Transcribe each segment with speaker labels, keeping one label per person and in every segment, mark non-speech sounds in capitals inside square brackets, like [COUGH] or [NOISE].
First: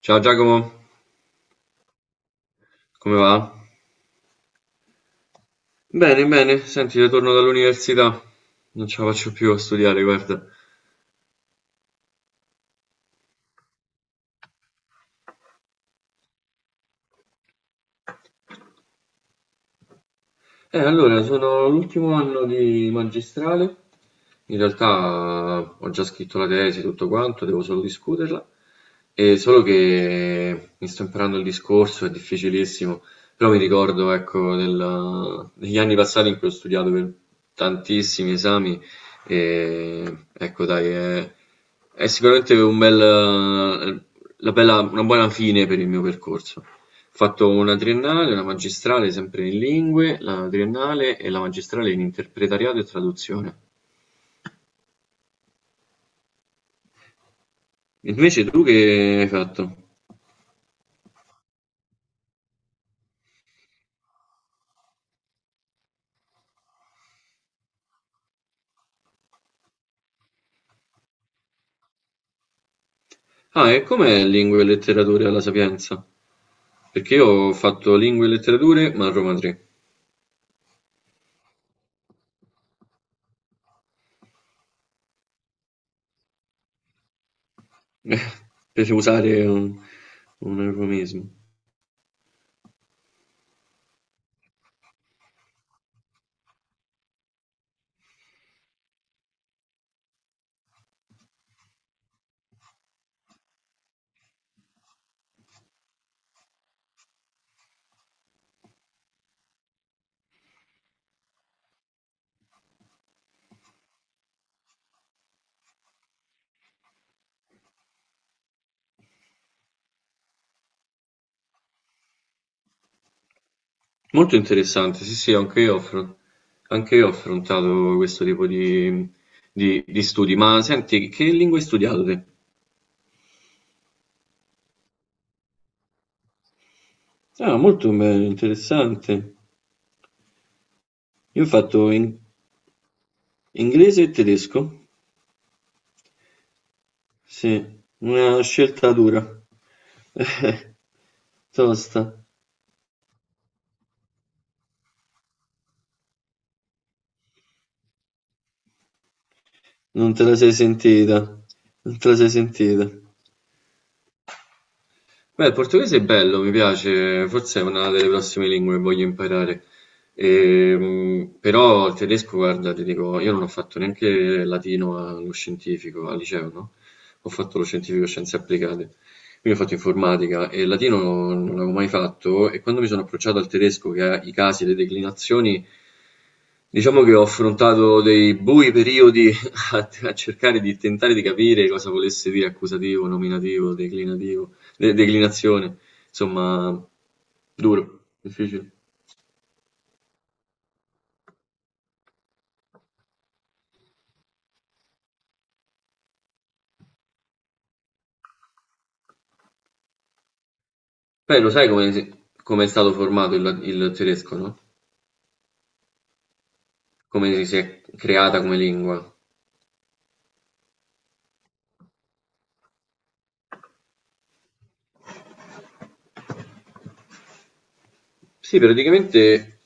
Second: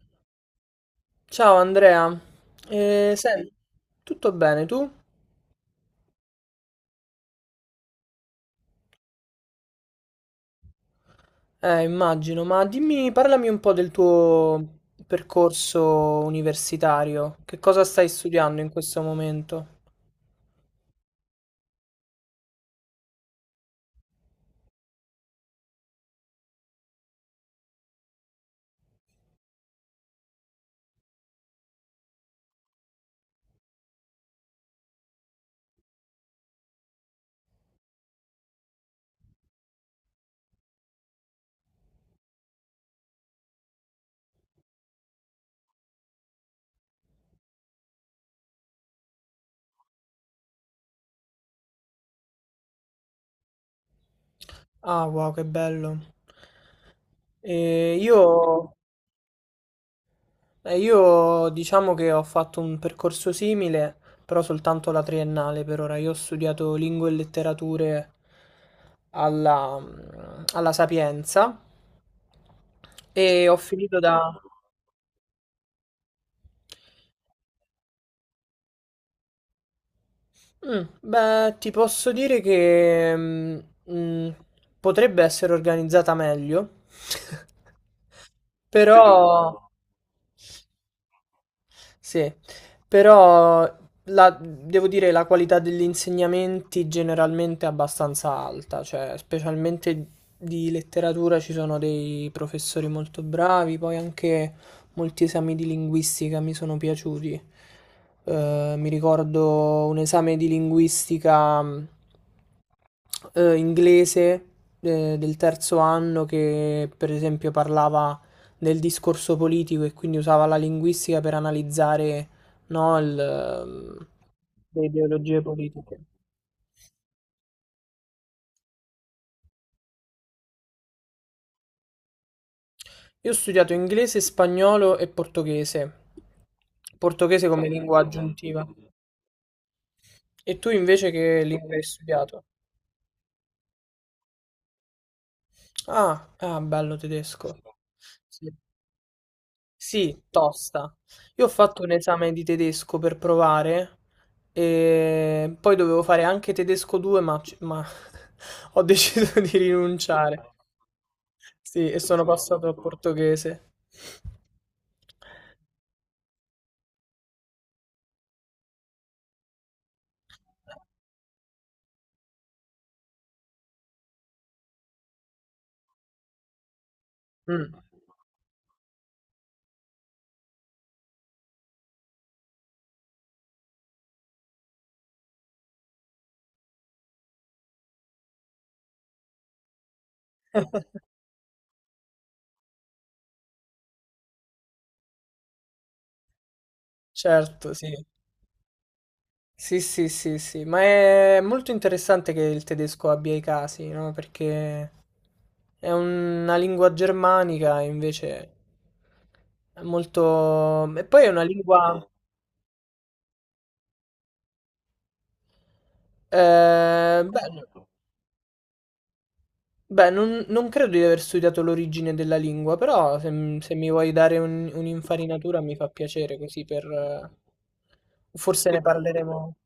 Speaker 1: Ciao Giacomo,
Speaker 2: Ciao Andrea,
Speaker 1: come va?
Speaker 2: senti, tutto bene tu?
Speaker 1: Bene, bene, senti, ritorno dall'università. Non ce la faccio più a studiare, guarda.
Speaker 2: Immagino, ma dimmi, parlami un po' del tuo percorso universitario. Che cosa stai studiando in questo momento?
Speaker 1: Allora, sono all'ultimo anno di magistrale. In realtà ho già scritto la tesi, tutto quanto, devo solo discuterla. Solo che mi sto imparando il discorso, è difficilissimo, però mi ricordo, ecco, degli anni passati in cui ho studiato per tantissimi esami e ecco, dai, è sicuramente un bel, una buona fine per il mio percorso. Ho fatto una triennale, una magistrale sempre in lingue, la triennale e la magistrale in interpretariato e traduzione.
Speaker 2: Ah, wow, che bello. Eh,
Speaker 1: Invece tu che
Speaker 2: io,
Speaker 1: hai fatto?
Speaker 2: io diciamo che ho fatto un percorso simile, però soltanto la triennale per ora. Io ho studiato lingue e letterature alla, alla Sapienza e ho
Speaker 1: Ah, e
Speaker 2: finito
Speaker 1: com'è
Speaker 2: da...
Speaker 1: lingue e letterature alla Sapienza? Perché io ho fatto lingue e letterature, ma a Roma 3,
Speaker 2: Mm, beh, ti posso dire che mm, potrebbe essere organizzata meglio, [LAUGHS]
Speaker 1: [LAUGHS] per
Speaker 2: però
Speaker 1: usare
Speaker 2: Secondo?
Speaker 1: un eufemismo.
Speaker 2: Sì, però devo dire la qualità degli insegnamenti generalmente è abbastanza alta, cioè specialmente di letteratura ci sono dei professori molto bravi, poi anche molti esami di linguistica mi sono piaciuti. Mi ricordo un esame di linguistica inglese del terzo anno che per esempio parlava del discorso politico e quindi usava la linguistica per analizzare, no,
Speaker 1: Molto
Speaker 2: le
Speaker 1: interessante, sì sì,
Speaker 2: ideologie politiche.
Speaker 1: anche io ho affrontato questo tipo di di studi. Ma senti, che lingue hai studiato te?
Speaker 2: Io ho studiato inglese, spagnolo e portoghese, portoghese
Speaker 1: Ah,
Speaker 2: come
Speaker 1: molto
Speaker 2: lingua
Speaker 1: bello,
Speaker 2: aggiuntiva.
Speaker 1: interessante.
Speaker 2: E tu invece che
Speaker 1: Io ho
Speaker 2: lingua hai
Speaker 1: fatto
Speaker 2: studiato?
Speaker 1: inglese e tedesco,
Speaker 2: Ah, ah, bello tedesco.
Speaker 1: sì, una
Speaker 2: Sì.
Speaker 1: scelta dura, [LAUGHS]
Speaker 2: Sì,
Speaker 1: eh,
Speaker 2: tosta. Io ho fatto un
Speaker 1: tosta,
Speaker 2: esame di tedesco per provare e poi dovevo fare anche tedesco 2, ma, [LAUGHS] ho deciso di
Speaker 1: non te la sei
Speaker 2: rinunciare.
Speaker 1: sentita,
Speaker 2: Sì,
Speaker 1: non
Speaker 2: e
Speaker 1: te la
Speaker 2: sono
Speaker 1: sei
Speaker 2: passato al
Speaker 1: sentita.
Speaker 2: portoghese.
Speaker 1: Beh, il portoghese è bello, mi piace, forse è una delle prossime lingue che voglio imparare. Però il tedesco, guarda, ti dico, io non ho fatto neanche latino allo scientifico, al liceo, no? Ho fatto lo
Speaker 2: Mm,
Speaker 1: scientifico scienze applicate, quindi ho fatto informatica e il latino non l'avevo mai fatto e quando mi sono approcciato al tedesco, che ha i casi, le declinazioni, diciamo che ho affrontato dei bui periodi [LAUGHS] a cercare di tentare di capire cosa volesse dire accusativo, nominativo, declinativo, declinazione, insomma,
Speaker 2: certo, sì.
Speaker 1: duro, difficile.
Speaker 2: Sì, sì, sì, sì, ma è molto interessante che il tedesco abbia i casi, no? Perché è una lingua germanica, invece è molto... E poi è
Speaker 1: Beh,
Speaker 2: una
Speaker 1: lo sai come,
Speaker 2: lingua...
Speaker 1: si- come è stato formato il tedesco, no?
Speaker 2: eh,
Speaker 1: Come
Speaker 2: beh,
Speaker 1: si è creata come lingua.
Speaker 2: non credo di aver studiato l'origine della lingua, però se mi vuoi dare un'infarinatura mi fa piacere così per...
Speaker 1: Sì,
Speaker 2: forse ne parleremo.
Speaker 1: praticamente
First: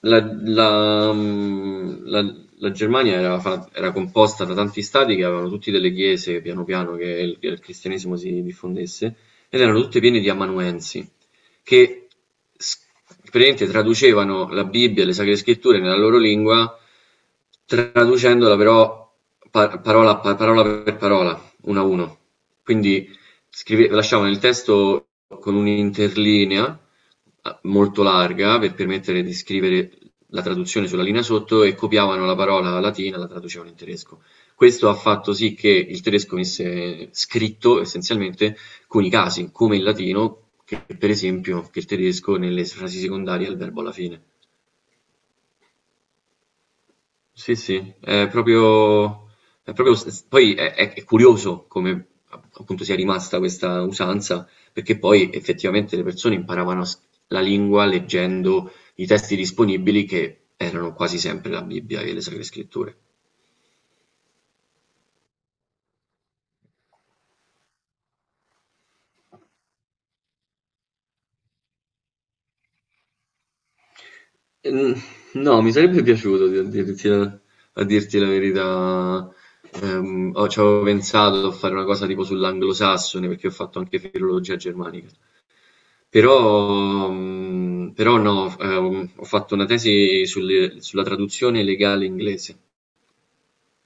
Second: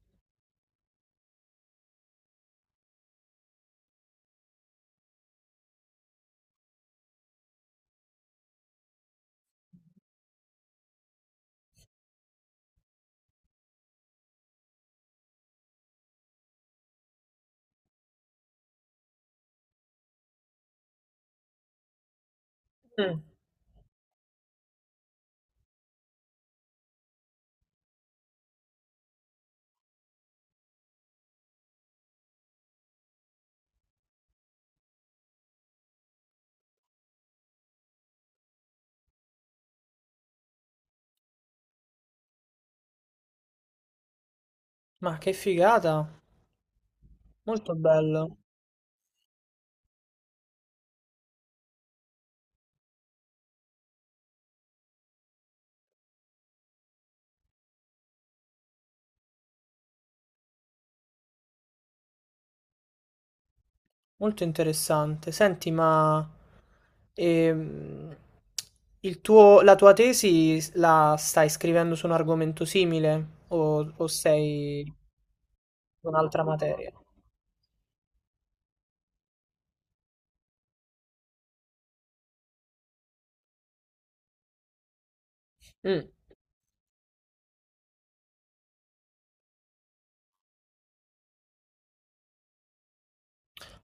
Speaker 1: la Germania era composta da tanti stati che avevano tutti delle chiese, piano piano, che il cristianesimo si diffondesse, ed erano tutte piene di amanuensi, che s- praticamente traducevano la Bibbia e le Sacre Scritture nella loro lingua, traducendola però parola per parola, uno a uno. Quindi
Speaker 2: Mm.
Speaker 1: scrive lasciavano il testo con un'interlinea molto larga per permettere di scrivere la traduzione sulla linea sotto e copiavano la parola latina e la traducevano in tedesco. Questo ha fatto sì che il tedesco venisse scritto essenzialmente con i casi, come il latino, che per esempio, che il tedesco nelle frasi secondarie ha il verbo alla fine.
Speaker 2: Ma che figata,
Speaker 1: Sì,
Speaker 2: molto
Speaker 1: sì, è
Speaker 2: bello.
Speaker 1: proprio, è proprio s- s- poi è curioso come appunto sia rimasta questa usanza, perché poi effettivamente le persone imparavano a la lingua leggendo i testi disponibili che erano quasi sempre la Bibbia e le Sacre Scritture.
Speaker 2: Molto interessante. Senti, ma ehm, la tua tesi la stai scrivendo su un argomento simile o sei
Speaker 1: Mm, no, mi sarebbe
Speaker 2: su un'altra
Speaker 1: piaciuto a
Speaker 2: materia?
Speaker 1: a dirti la verità. Ci avevo pensato a fare una cosa tipo sull'anglosassone perché ho fatto anche filologia germanica.
Speaker 2: Mm.
Speaker 1: Però, mhmm, però no, f ho fatto una tesi sulla traduzione legale inglese,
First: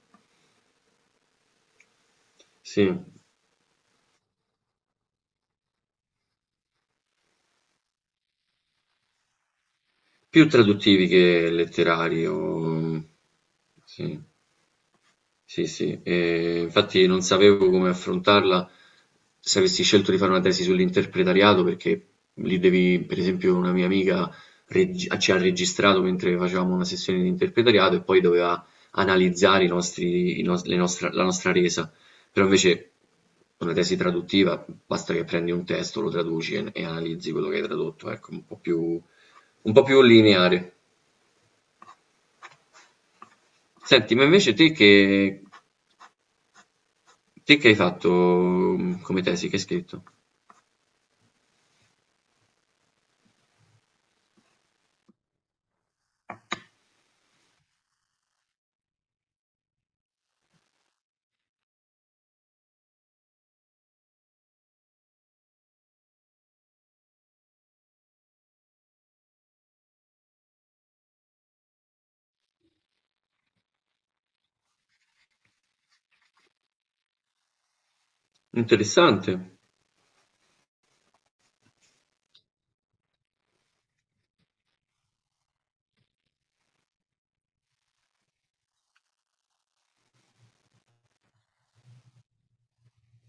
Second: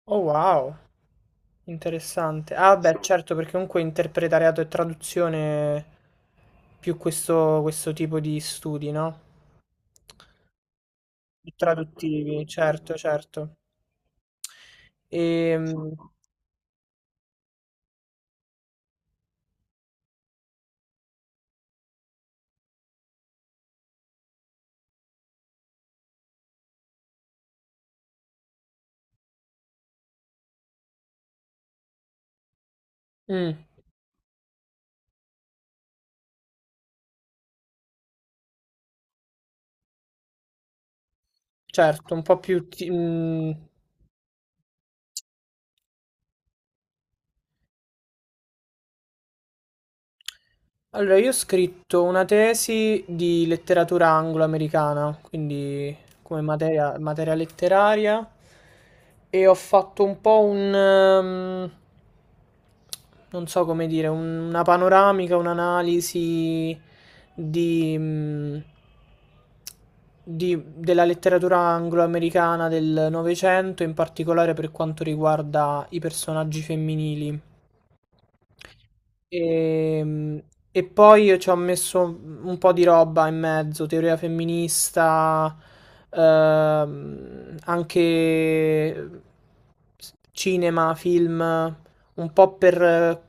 Speaker 2: Oh wow, interessante. Ah
Speaker 1: sì,
Speaker 2: beh, certo, perché comunque interpretariato e traduzione più questo, questo tipo di studi, no?
Speaker 1: più traduttivi
Speaker 2: Più
Speaker 1: che letterari o
Speaker 2: traduttivi, certo,
Speaker 1: mm,
Speaker 2: certo.
Speaker 1: sì.
Speaker 2: E,
Speaker 1: Sì, sì, infatti non sapevo come affrontarla se avessi scelto di fare una tesi sull'interpretariato, perché lì devi, per esempio, una mia amica ci ha registrato mentre facevamo una sessione di interpretariato e poi doveva analizzare i nostri, i nos- le nostra- la nostra resa. Però invece una tesi traduttiva basta che prendi un testo, lo traduci e analizzi quello che hai tradotto, ecco, un po' più lineare.
Speaker 2: certo, un po' più...
Speaker 1: Senti, te che hai fatto mhmm, come tesi? Che hai scritto?
Speaker 2: Allora, io ho scritto una tesi di letteratura anglo-americana, quindi come materia, materia letteraria, e ho fatto un po' non so come dire, una panoramica, un'analisi di, mh, della letteratura anglo-americana del Novecento, in particolare per quanto riguarda i personaggi femminili.
Speaker 1: Interessante.
Speaker 2: E, e poi io ci ho messo un po' di roba in mezzo, teoria femminista, anche cinema, film, un po' per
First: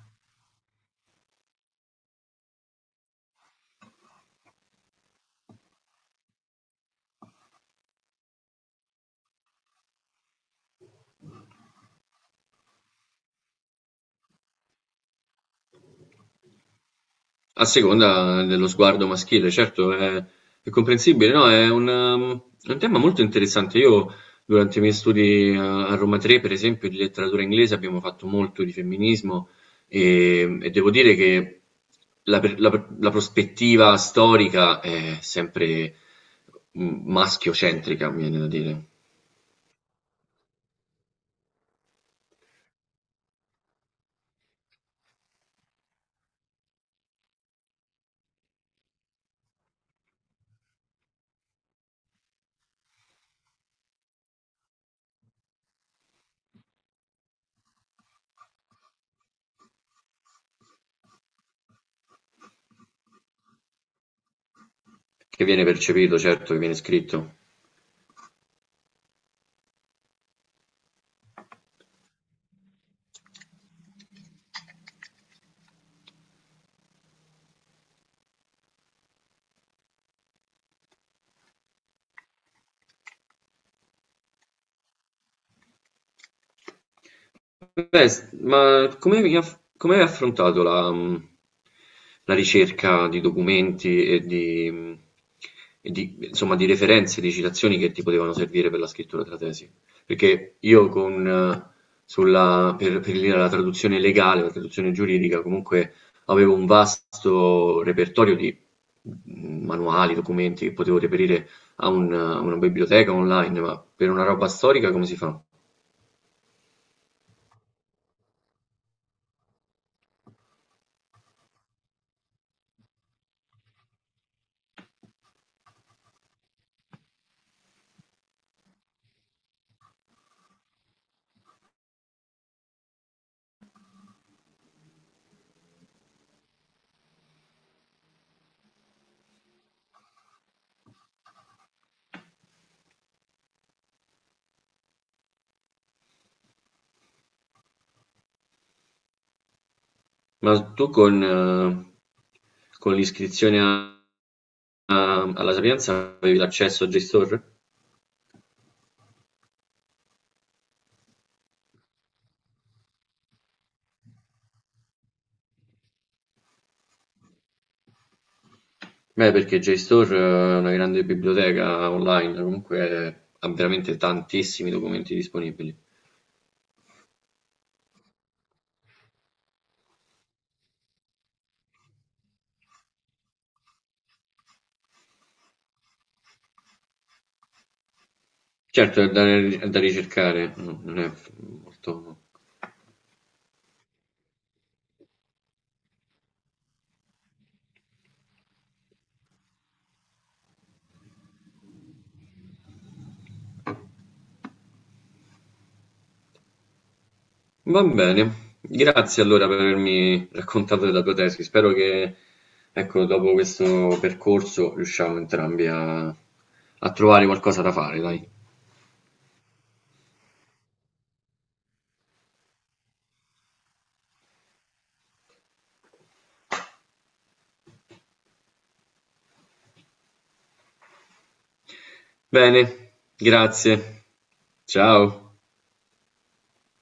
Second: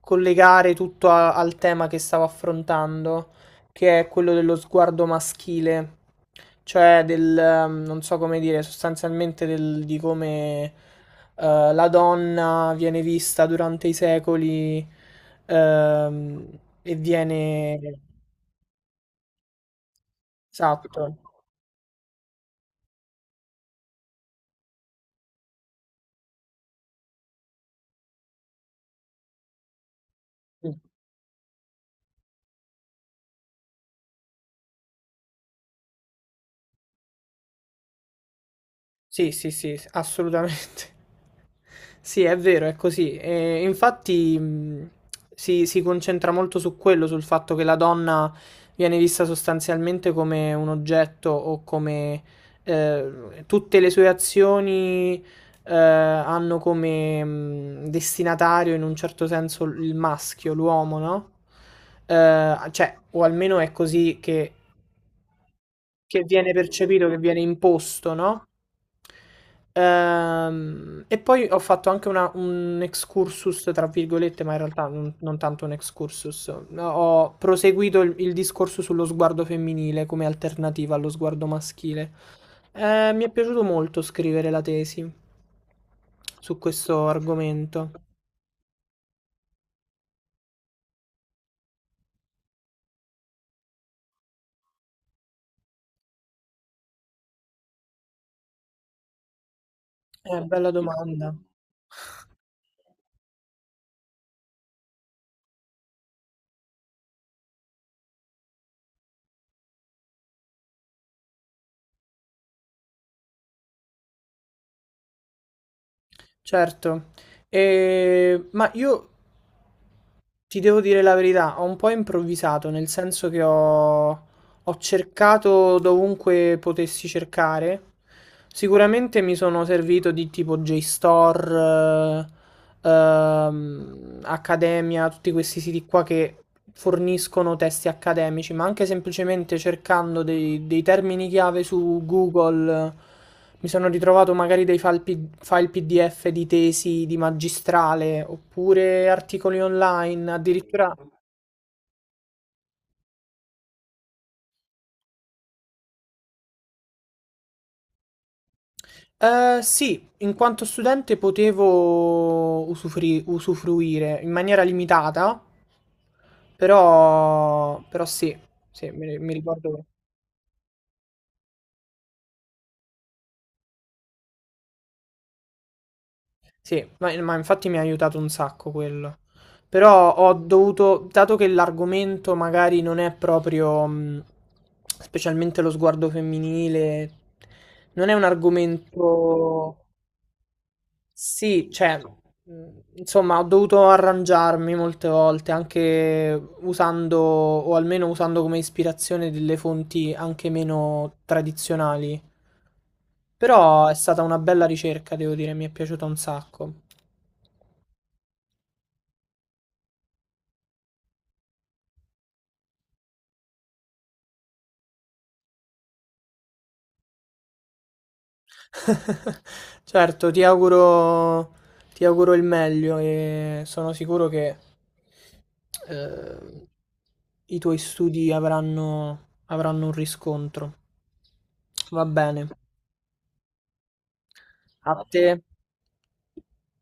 Speaker 2: collegare tutto al tema che stavo affrontando, che è quello dello sguardo maschile, cioè non so come dire, sostanzialmente di come la donna viene vista durante i secoli e
Speaker 1: A
Speaker 2: viene...
Speaker 1: seconda dello sguardo maschile, certo, è
Speaker 2: Esatto.
Speaker 1: comprensibile. No, è è un tema molto interessante. Io, durante i miei studi a Roma 3, per esempio, di letteratura inglese, abbiamo fatto molto di femminismo e devo dire che la prospettiva storica è sempre maschiocentrica, mi viene da dire,
Speaker 2: Sì, sì, sì, assolutamente. [LAUGHS] Sì, è vero, è così. E infatti si concentra molto su quello, sul fatto che la donna viene vista sostanzialmente come un oggetto o come tutte le sue azioni hanno come destinatario in un certo senso il maschio, l'uomo, no? Cioè, o almeno è
Speaker 1: che viene percepito,
Speaker 2: che viene
Speaker 1: certo, che viene
Speaker 2: percepito, che
Speaker 1: scritto.
Speaker 2: viene imposto, no? E poi ho fatto anche un excursus, tra virgolette, ma in realtà non tanto un excursus. No, ho proseguito il discorso sullo sguardo femminile come alternativa allo sguardo maschile. Mi è piaciuto molto scrivere la tesi su questo argomento.
Speaker 1: Ma come hai affrontato la, la ricerca di documenti e di, insomma, di referenze, di citazioni che ti potevano servire per la scrittura della tesi? Perché
Speaker 2: Bella
Speaker 1: io
Speaker 2: domanda.
Speaker 1: sulla, per la traduzione legale, la traduzione giuridica, comunque avevo un vasto repertorio di manuali, documenti che potevo reperire a a una biblioteca online, ma per una roba storica come si fa?
Speaker 2: Certo. Ma io Ti devo dire la verità, ho un po' improvvisato, nel senso ho cercato dovunque potessi cercare. Sicuramente mi sono servito di tipo JSTOR, Accademia, tutti questi siti qua che forniscono testi accademici, ma anche semplicemente cercando dei termini chiave su Google, mi sono ritrovato magari file PDF di tesi di magistrale oppure articoli online,
Speaker 1: Ma tu
Speaker 2: addirittura.
Speaker 1: con l'iscrizione alla Sapienza avevi l'accesso a JSTOR?
Speaker 2: Sì, in quanto studente potevo usufruire in maniera limitata, però, però sì, mi
Speaker 1: Beh, perché
Speaker 2: ricordo.
Speaker 1: JSTOR è una grande biblioteca online, comunque ha veramente tantissimi documenti disponibili.
Speaker 2: Sì, ma infatti mi ha aiutato un sacco quello. Però ho dovuto, dato che l'argomento magari non è proprio, specialmente lo sguardo femminile, non è un
Speaker 1: Certo, è
Speaker 2: argomento...
Speaker 1: da ricercare, no, non è
Speaker 2: Sì, cioè,
Speaker 1: molto... no.
Speaker 2: mh, insomma, ho dovuto arrangiarmi molte volte, anche usando, o almeno usando come ispirazione delle fonti anche meno tradizionali. Però è stata una bella ricerca, devo dire, mi è piaciuta un sacco.
Speaker 1: Va bene, grazie allora per avermi raccontato della tua tesi. Spero che, ecco, dopo questo percorso riusciamo entrambi a trovare qualcosa da fare, dai.
Speaker 2: [LAUGHS] Certo, ti auguro il meglio e sono sicuro che eh, i tuoi avranno un riscontro. Va bene.
Speaker 1: Bene, grazie,
Speaker 2: A te.
Speaker 1: ciao.